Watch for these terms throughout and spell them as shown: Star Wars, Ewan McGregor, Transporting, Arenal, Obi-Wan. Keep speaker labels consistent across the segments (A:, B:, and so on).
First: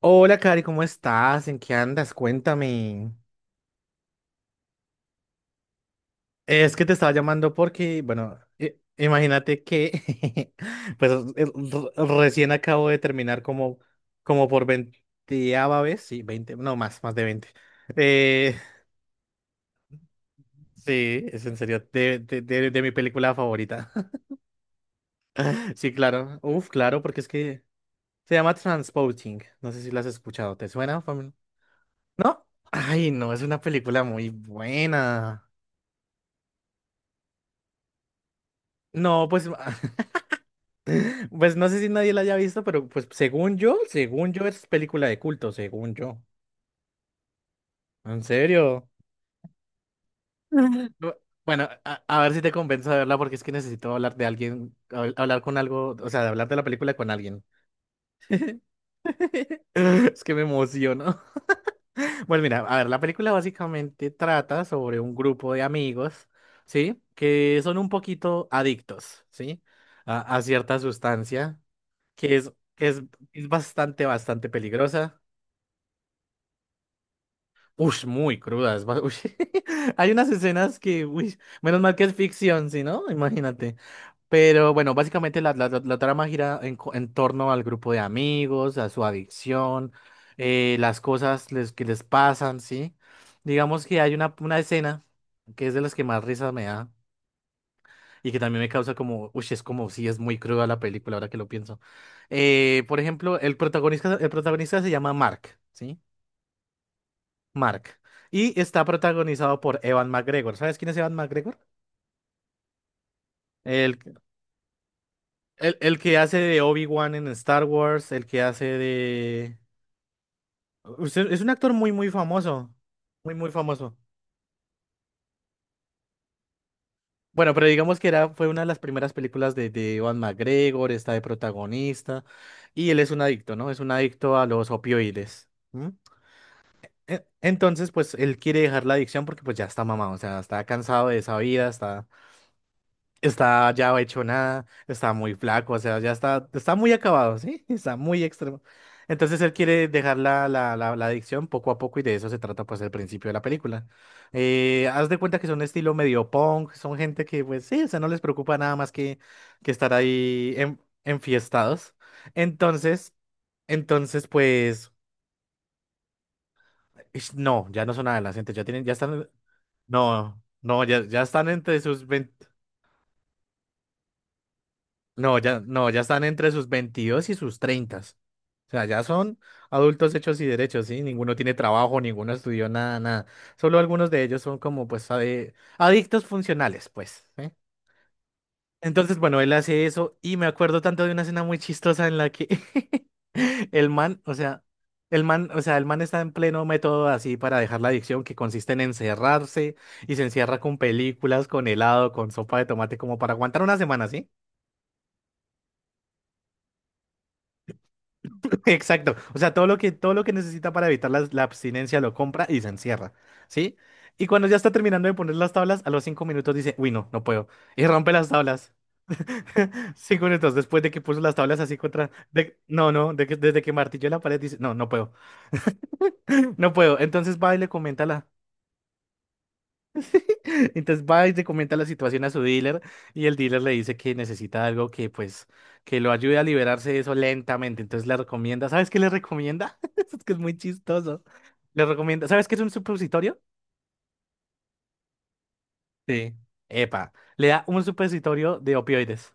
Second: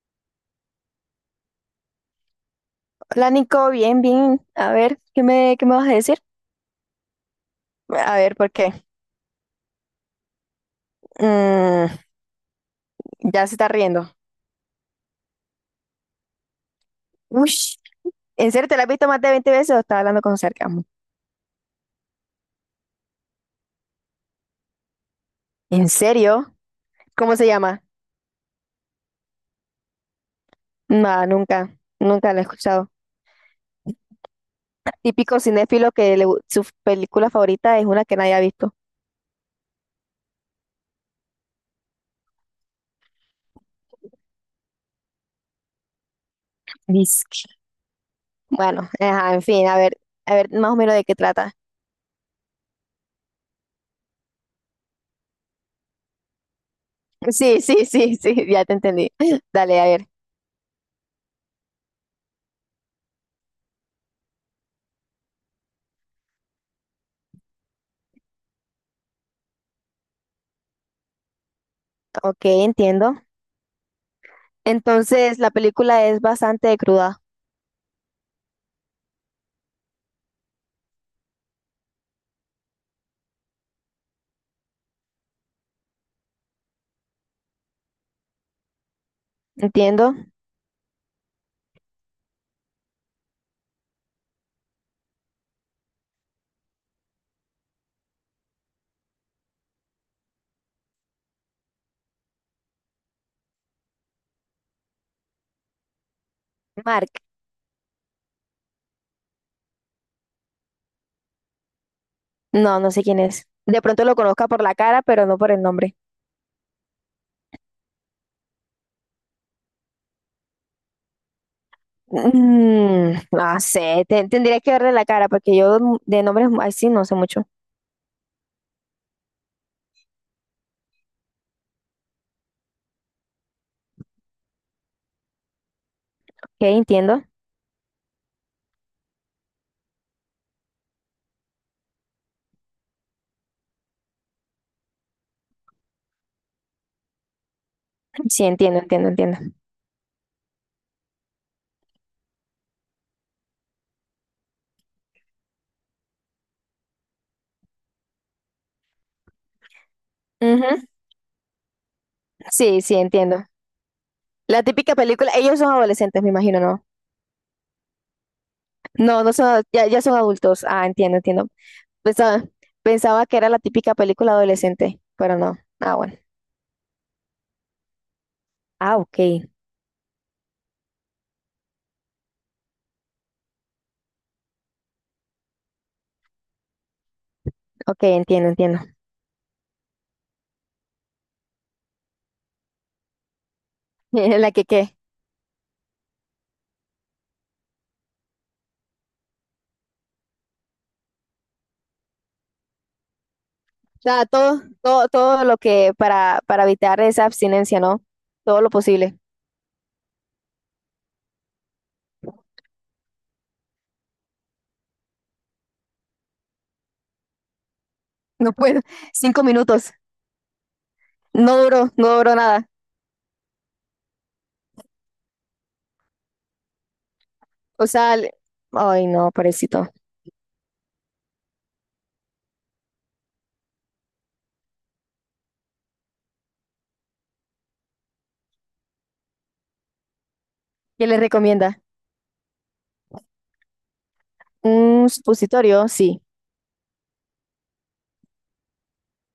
A: Hola, Cari, ¿cómo estás? ¿En qué andas? Cuéntame.
B: Hola Nico, bien, bien. A ver, ¿qué me vas a decir?
A: Es que te estaba llamando porque,
B: A ver,
A: bueno,
B: ¿por qué?
A: imagínate que, pues, el- r-
B: Mm,
A: recién acabo de terminar
B: ya se está
A: como,
B: riendo.
A: como por veinteava vez, sí, veinte, no más, más de veinte.
B: Uy, ¿en
A: Eh,
B: serio te la has visto más de 20 veces o estás hablando con sarcasmo?
A: sí, es en serio, de mi película favorita.
B: ¿En
A: Sí, claro,
B: serio?
A: uf, claro, porque es
B: ¿Cómo se
A: que
B: llama?
A: se llama Transporting. No sé si la has escuchado, ¿te suena?
B: No, nunca la he
A: ¿No?
B: escuchado.
A: Ay, no, es una película muy
B: Típico
A: buena.
B: cinéfilo que su película favorita es una que nadie ha visto.
A: No, pues pues no sé si nadie la haya visto, pero pues según yo es película de culto, según yo.
B: Disque.
A: ¿En serio?
B: Bueno, ajá, en fin, a ver, más o menos de
A: Bu-
B: qué trata.
A: Bueno, a ver si te convenzo de verla porque es que necesito hablar de alguien, hablar con algo, o sea, de hablar de la película con alguien.
B: Sí, sí, sí, sí, ya te entendí. Dale, a ver.
A: Es que me emociono. Bueno, mira, a ver, la película básicamente trata sobre un grupo de amigos, ¿sí? Que son un poquito adictos, ¿sí? A cierta sustancia que
B: Ok,
A: es, que es,
B: entiendo.
A: es bastante, bastante peligrosa.
B: Entonces, la película es bastante cruda,
A: Ush, muy crudas. Ush. Hay unas escenas que, uy, menos mal que es ficción, si no, imagínate. Pero bueno, básicamente la trama gira en, en torno al grupo de amigos, a su adicción,
B: entiendo.
A: las cosas que les pasan, ¿sí? Digamos que hay una escena que es de las que más risa me da y que también me causa como, uy, es como si es muy cruda la película, ahora que lo pienso. Por ejemplo, el protagonista se llama Mark, ¿sí?
B: Mark.
A: Mark. Y está protagonizado por Evan McGregor. ¿Sabes quién es Evan McGregor?
B: No, no sé quién es. De
A: El,
B: pronto lo conozca por la cara, pero no por el nombre.
A: el que hace de Obi-Wan en Star Wars, el que hace de... es un actor muy, muy famoso.
B: Mm,
A: Muy, muy
B: no
A: famoso.
B: sé, tendría que verle la cara porque yo de nombres así no sé mucho. Ok,
A: Bueno, pero digamos que era, fue una de las primeras películas de Ewan McGregor, está de protagonista, y él es un adicto, ¿no? Es un adicto a los opioides. ¿M?
B: entiendo.
A: Entonces, pues él quiere dejar la adicción porque pues ya está mamado, o sea, está cansado de esa vida, está... Está ya hecho nada, está muy flaco, o sea, está muy acabado, ¿sí? Está muy
B: Sí,
A: extremo.
B: entiendo, entiendo, entiendo.
A: Entonces él quiere dejar la adicción poco a poco y de eso se trata pues el principio de la película. Haz de cuenta que son estilo medio punk, son gente que pues sí, o sea, no les preocupa nada más que estar ahí en,
B: Ujú.
A: enfiestados.
B: Sí, sí,
A: Entonces,
B: entiendo.
A: entonces
B: La
A: pues,
B: típica película, ellos son adolescentes, me imagino, ¿no?
A: ish, no, ya no son adolescentes, ya tienen, ya
B: No,
A: están,
B: no son, ya, ya son
A: no,
B: adultos.
A: no,
B: Ah,
A: ya,
B: entiendo,
A: ya
B: entiendo.
A: están entre sus
B: Pensaba,
A: 20.
B: pensaba que era la típica película adolescente,
A: No,
B: pero no.
A: ya, no,
B: Ah,
A: ya
B: bueno.
A: están entre sus 22 y sus 30. O sea,
B: Ah,
A: ya
B: ok,
A: son adultos hechos y derechos, ¿sí? Ninguno tiene trabajo, ninguno estudió nada, nada. Solo algunos de ellos son como, pues, adictos funcionales, pues. ¿Sí?
B: ok, entiendo, entiendo.
A: Entonces, bueno, él hace eso y me acuerdo tanto de una escena muy chistosa en la que el man, o
B: La
A: sea,
B: que, ¿qué?
A: el man, o sea, el man está en pleno método así para dejar la adicción que consiste en encerrarse y se encierra con películas, con helado, con sopa de tomate, como para aguantar una semana,
B: Sea,
A: ¿sí?
B: todo, todo, todo lo que para evitar esa abstinencia, ¿no? Todo lo
A: Exacto.
B: posible.
A: O sea, todo lo que necesita para evitar la abstinencia lo compra y se encierra, ¿sí? Y cuando ya está terminando de poner las tablas, a los 5 minutos dice, uy, no, no puedo. Y rompe las
B: No
A: tablas.
B: puedo. Cinco minutos.
A: 5 minutos después de que puso las
B: No
A: tablas así
B: duró, no
A: contra...
B: duró
A: de-
B: nada.
A: no, no, de que- desde que martilló la pared dice, no, no puedo, no puedo. Entonces va y le
B: O
A: comenta a
B: sea,
A: la...
B: le- ay, no, pobrecito.
A: Entonces va y le comenta la situación a su dealer y el dealer le dice que necesita algo que pues que lo ayude a liberarse de eso lentamente. Entonces le recomienda, ¿sabes qué le recomienda? Es que es muy
B: ¿Qué le
A: chistoso.
B: recomienda?
A: Le recomienda, ¿sabes qué es un supositorio?
B: Un supositorio, sí.
A: Sí. Epa, le da un supositorio de opioides.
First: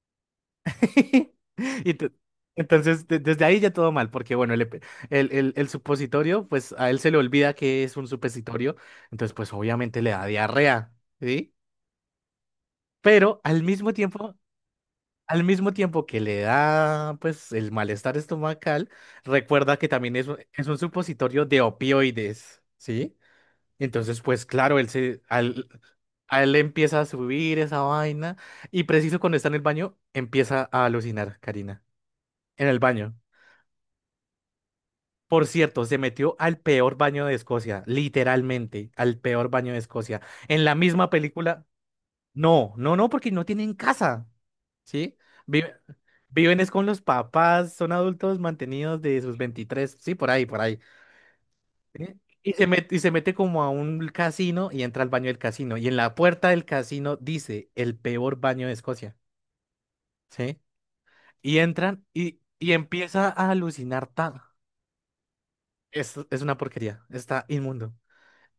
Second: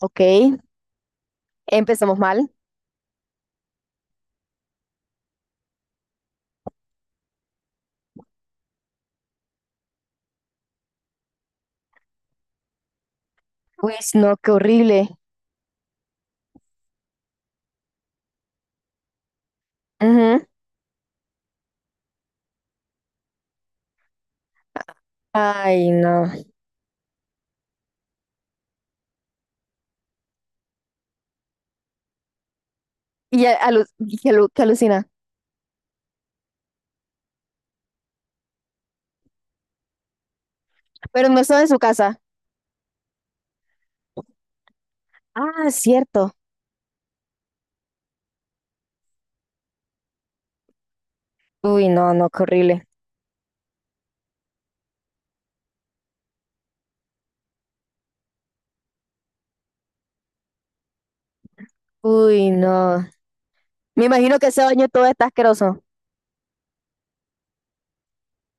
B: Ok.
A: Y te-
B: Empezamos mal.
A: entonces desde ahí ya todo mal, porque bueno, el, epe- el supositorio, pues a él se le olvida que es un supositorio, entonces pues obviamente le da diarrea, ¿sí? Pero al mismo
B: Pues
A: tiempo...
B: no, qué horrible.
A: Al mismo tiempo que le da, pues, el malestar estomacal, recuerda que también es,
B: Ujú.
A: es un supositorio de opioides, ¿sí? Entonces, pues, claro,
B: Ay, no.
A: a él le empieza a subir esa vaina y preciso cuando está en el baño, empieza a alucinar, Karina, en el baño.
B: Y y que alucina.
A: Por cierto, se metió al peor baño de Escocia, literalmente, al peor baño de Escocia. En la misma
B: Pero no estaba
A: película,
B: en su casa.
A: no, no, no, porque no tienen casa. ¿Sí?
B: Ah,
A: Vive-
B: cierto.
A: viven es con los papás, son adultos mantenidos de sus 23, sí, por ahí, por ahí.
B: Uy,
A: ¿Sí?
B: no, no, qué horrible.
A: Y se mete como a un casino y entra al baño del casino. Y en la puerta del casino dice el peor baño de Escocia, ¿sí? Y entran
B: Uy,
A: y
B: no.
A: empieza a
B: Me
A: alucinar.
B: imagino que ese baño todo está asqueroso.
A: Es una porquería, está inmundo.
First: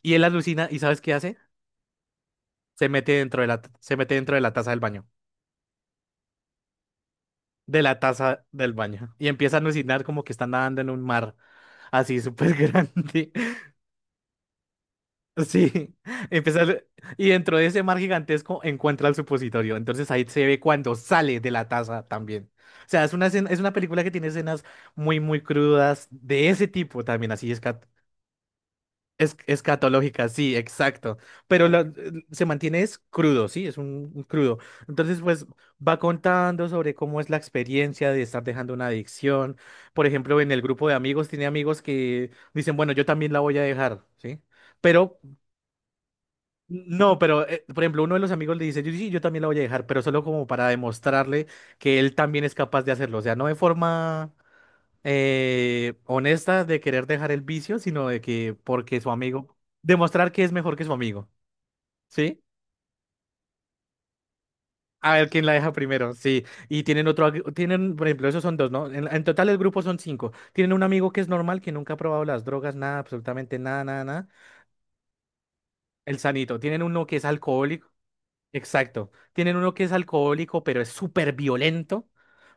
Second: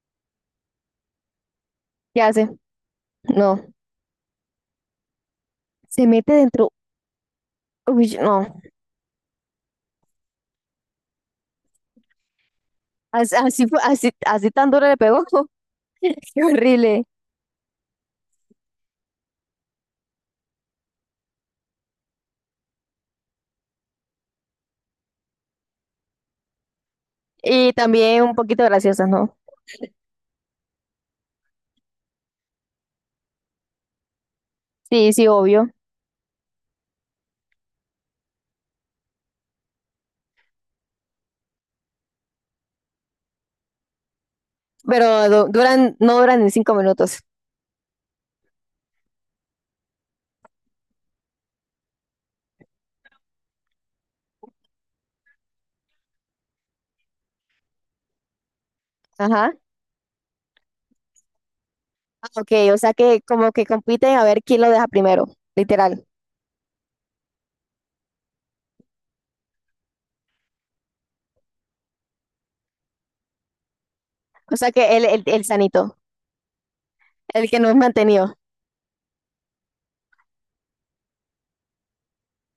A: Y él alucina y ¿sabes qué hace?
B: ¿Qué hace?
A: Se mete dentro de
B: No,
A: se mete dentro de la taza del baño,
B: se mete dentro.
A: de la
B: Uy,
A: taza
B: no.
A: del baño. Y empieza a alucinar como que está nadando en un mar así súper grande.
B: Así, así, así tan duro le pegó.
A: Sí,
B: Qué
A: empezar
B: horrible.
A: y dentro de ese mar gigantesco encuentra el supositorio. Entonces ahí se ve cuando sale de la taza también. O sea, es una película que tiene escenas muy muy crudas de ese tipo también,
B: Y también un poquito graciosas,
A: es
B: ¿no?
A: escatológicas, sí, exacto. Pero lo- se mantiene es crudo, sí, es un crudo.
B: Sí,
A: Entonces
B: sí,
A: pues
B: obvio.
A: va contando sobre cómo es la experiencia de estar dejando una adicción. Por ejemplo, en el grupo de amigos tiene amigos que dicen, bueno, yo también la voy a dejar, ¿sí?
B: Pero
A: Pero
B: duran, no duran ni cinco minutos.
A: no, pero por ejemplo, uno de los amigos le dice, yo, sí, yo también la voy a dejar, pero solo como para demostrarle que él también es capaz de hacerlo. O sea, no de forma honesta de querer dejar el vicio, sino de que porque su
B: Ajá.
A: amigo, demostrar que es mejor que su amigo,
B: Ah,
A: ¿sí?
B: ok, o sea que como que compiten a ver quién lo deja
A: A
B: primero,
A: ver quién la deja
B: literal.
A: primero, sí. Y tienen otro, tienen, por ejemplo, esos son dos, ¿no? En total el grupo son 5. Tienen un amigo que es normal, que nunca ha probado las drogas, nada, absolutamente nada, nada, nada.
B: O sea que el sanito,
A: El sanito. Tienen uno que es
B: el que no es
A: alcohólico.
B: mantenido.
A: Exacto. Tienen uno que es alcohólico, pero es súper violento,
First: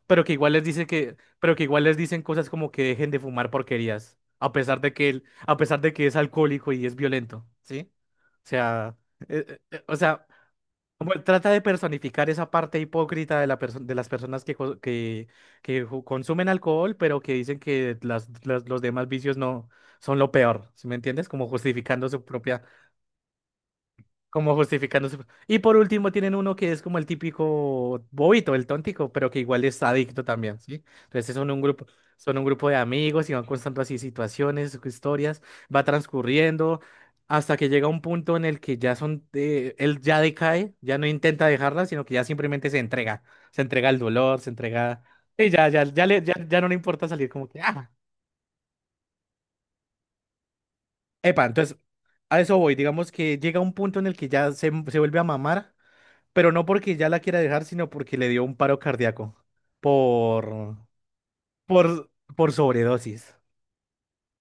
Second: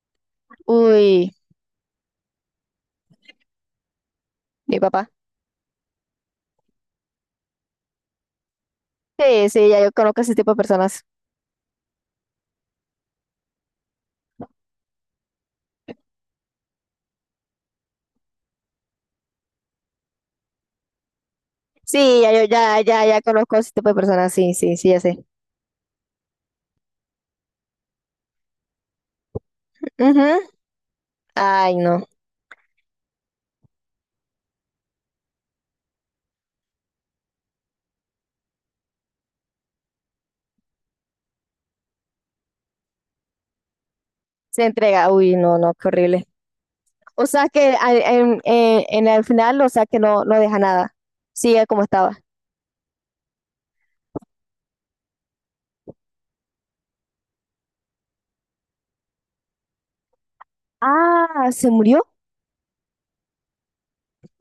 A: pero que igual les dice que,
B: Uy,
A: pero que igual les dicen cosas como que dejen de fumar porquerías, a pesar
B: mi
A: de que
B: papá.
A: él, a pesar de que es alcohólico y es violento, ¿sí? O sea,
B: Sí, sí, ya yo
A: o
B: conozco
A: sea,
B: ese tipo de personas.
A: como él trata de personificar esa parte hipócrita de de las personas que, consumen alcohol, pero que dicen que los demás vicios no son lo peor, ¿sí me entiendes? Como justificando
B: Sí,
A: su
B: ya yo
A: propia,
B: ya, ya, ya conozco ese tipo de personas. Sí,
A: como
B: sí, sí, ya
A: justificando
B: sé.
A: y por último tienen uno que es como el típico bobito, el tóntico, pero que igual es adicto
B: Ujú.
A: también, ¿sí? Entonces
B: Ay, no.
A: son un grupo de amigos y van constando así situaciones, historias, va transcurriendo hasta que llega un punto en el que ya son, él ya decae, ya no intenta dejarla, sino que ya simplemente se entrega al dolor, se
B: Se
A: entrega,
B: entrega, uy,
A: y
B: no, no, qué horrible.
A: ya no le importa
B: O
A: salir como
B: sea
A: que,
B: que
A: ah,
B: en, en el final, o sea que no, no deja nada.
A: epa,
B: Sigue
A: entonces
B: como estaba.
A: a eso voy, digamos que llega un punto en el que se vuelve a mamar pero no porque ya la quiera dejar, sino porque le dio un paro cardíaco por,
B: Ah, se murió,
A: por, por sobredosis.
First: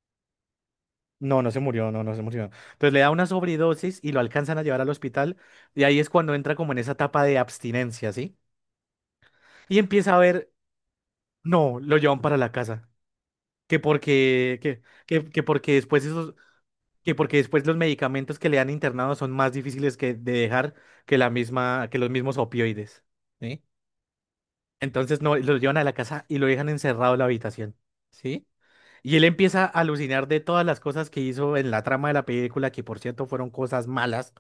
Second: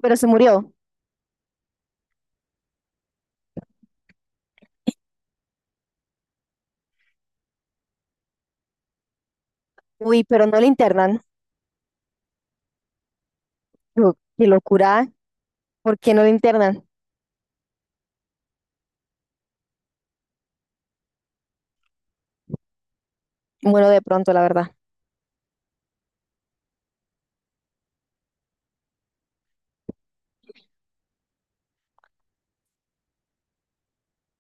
B: pero se murió.
A: No, no se murió, no, no se murió. Entonces le da una sobredosis y lo alcanzan a llevar al hospital y ahí es cuando entra como en esa etapa de abstinencia, ¿sí? Y empieza a
B: Uy, pero
A: ver,
B: no le internan.
A: no, lo llevan para la casa, que
B: Yo, qué
A: porque, que,
B: locura,
A: que porque
B: ¿por
A: después
B: qué no le
A: esos,
B: internan?
A: que porque después los medicamentos que le han internado son más difíciles que de dejar que la misma, que los mismos opioides. ¿Sí?
B: Bueno, de pronto, la verdad.
A: Entonces no, lo llevan a la casa y lo dejan encerrado en la habitación, ¿sí? Y él empieza a alucinar de todas las cosas que hizo en la trama de la película, que por cierto fueron cosas malas,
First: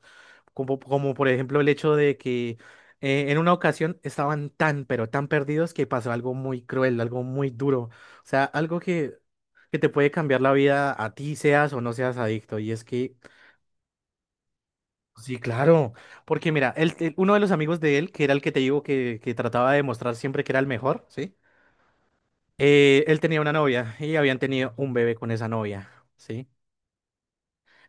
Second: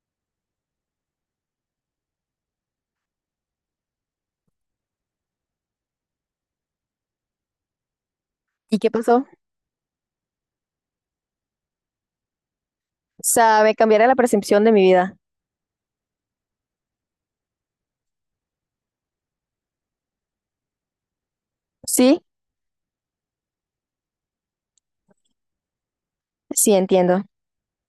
A: como, como por ejemplo el hecho de que en una ocasión estaban tan, pero tan perdidos que pasó algo muy cruel, algo muy duro, o sea, algo
B: ¿Y qué pasó?
A: que te puede cambiar la vida a ti, seas o no seas adicto. Y es que,
B: O sea, me cambiará la percepción de mi vida.
A: sí, claro, porque mira, uno de los amigos de él, que era el que te digo que trataba de demostrar siempre que era el mejor, ¿sí?
B: Sí,
A: Él tenía una novia y habían tenido un bebé con esa novia, ¿sí?
B: sí, entiendo.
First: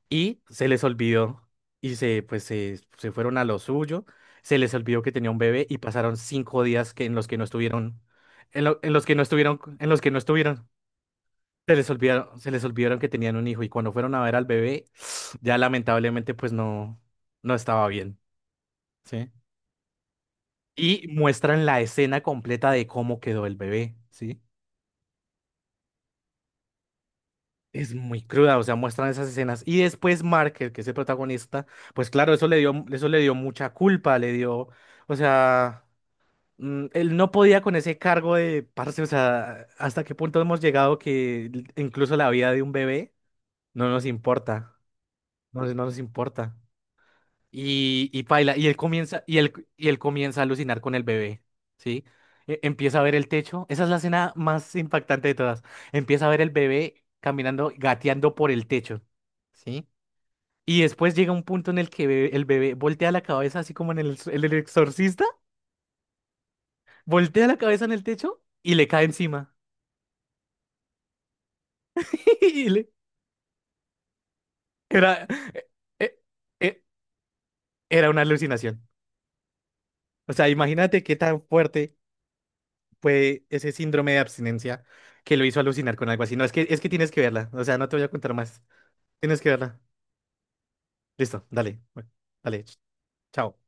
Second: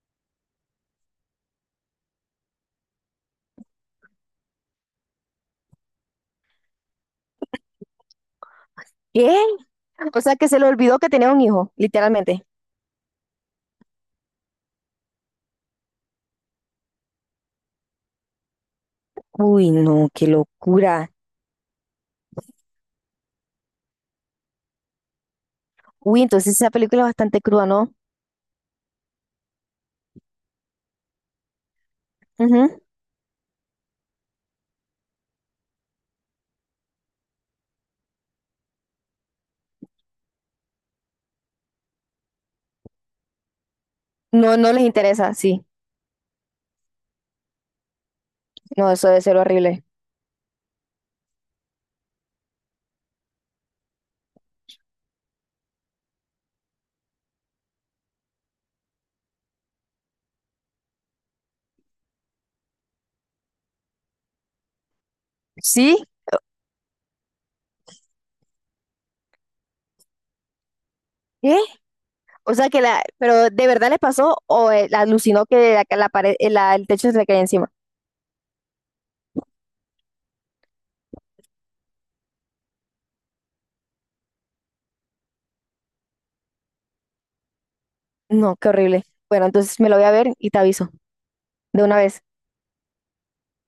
A: Y se les olvidó y se, pues, se fueron a lo suyo, se les olvidó que tenía un bebé y pasaron 5 días que, en los que no estuvieron, en los que no
B: ¿Qué?
A: estuvieron, en los que no
B: O sea que se le
A: estuvieron.
B: olvidó que tenía un hijo, literalmente.
A: Se les olvidaron que tenían un hijo y cuando fueron a ver al bebé, ya lamentablemente pues no, no estaba bien, ¿sí?
B: Uy, no, qué
A: Y
B: locura.
A: muestran la escena completa de cómo quedó el bebé, ¿sí?
B: Uy, entonces esa película es bastante cruda, ¿no?
A: Es muy cruda, o sea, muestran esas escenas. Y después Mark, el que es el protagonista, pues claro,
B: Ujú.
A: eso le dio mucha culpa, le dio, o sea, mm, él no podía con ese cargo de, parce, o sea, hasta qué punto hemos llegado que incluso la vida de un bebé no nos
B: No, no
A: importa,
B: les interesa,
A: no,
B: sí.
A: no nos importa. Y paila,
B: No, eso debe ser horrible.
A: y él comienza a alucinar con el bebé, ¿sí? Empieza a ver el techo, esa es la escena más impactante de todas. Empieza a ver el bebé caminando, gateando por el techo, ¿sí? Y después llega un punto en el que el bebé voltea la cabeza, así como en en el exorcista,
B: ¿Sí?
A: voltea la cabeza en el techo y le cae encima.
B: ¿Qué? O
A: Y
B: sea que
A: le-
B: la, pero ¿de verdad le pasó o la
A: era,
B: alucinó
A: e-
B: que la
A: e-
B: pared,
A: e-
B: el techo se le caía encima?
A: era una alucinación. O sea, imagínate qué tan fuerte fue ese síndrome de abstinencia que lo hizo alucinar con algo así. No, es que tienes que verla. O sea, no te voy a contar
B: No,
A: más.
B: qué horrible.
A: Tienes
B: Bueno,
A: que verla.
B: entonces me lo voy a ver y te aviso
A: Listo, dale.
B: de una
A: Bueno,
B: vez.
A: dale. Chao.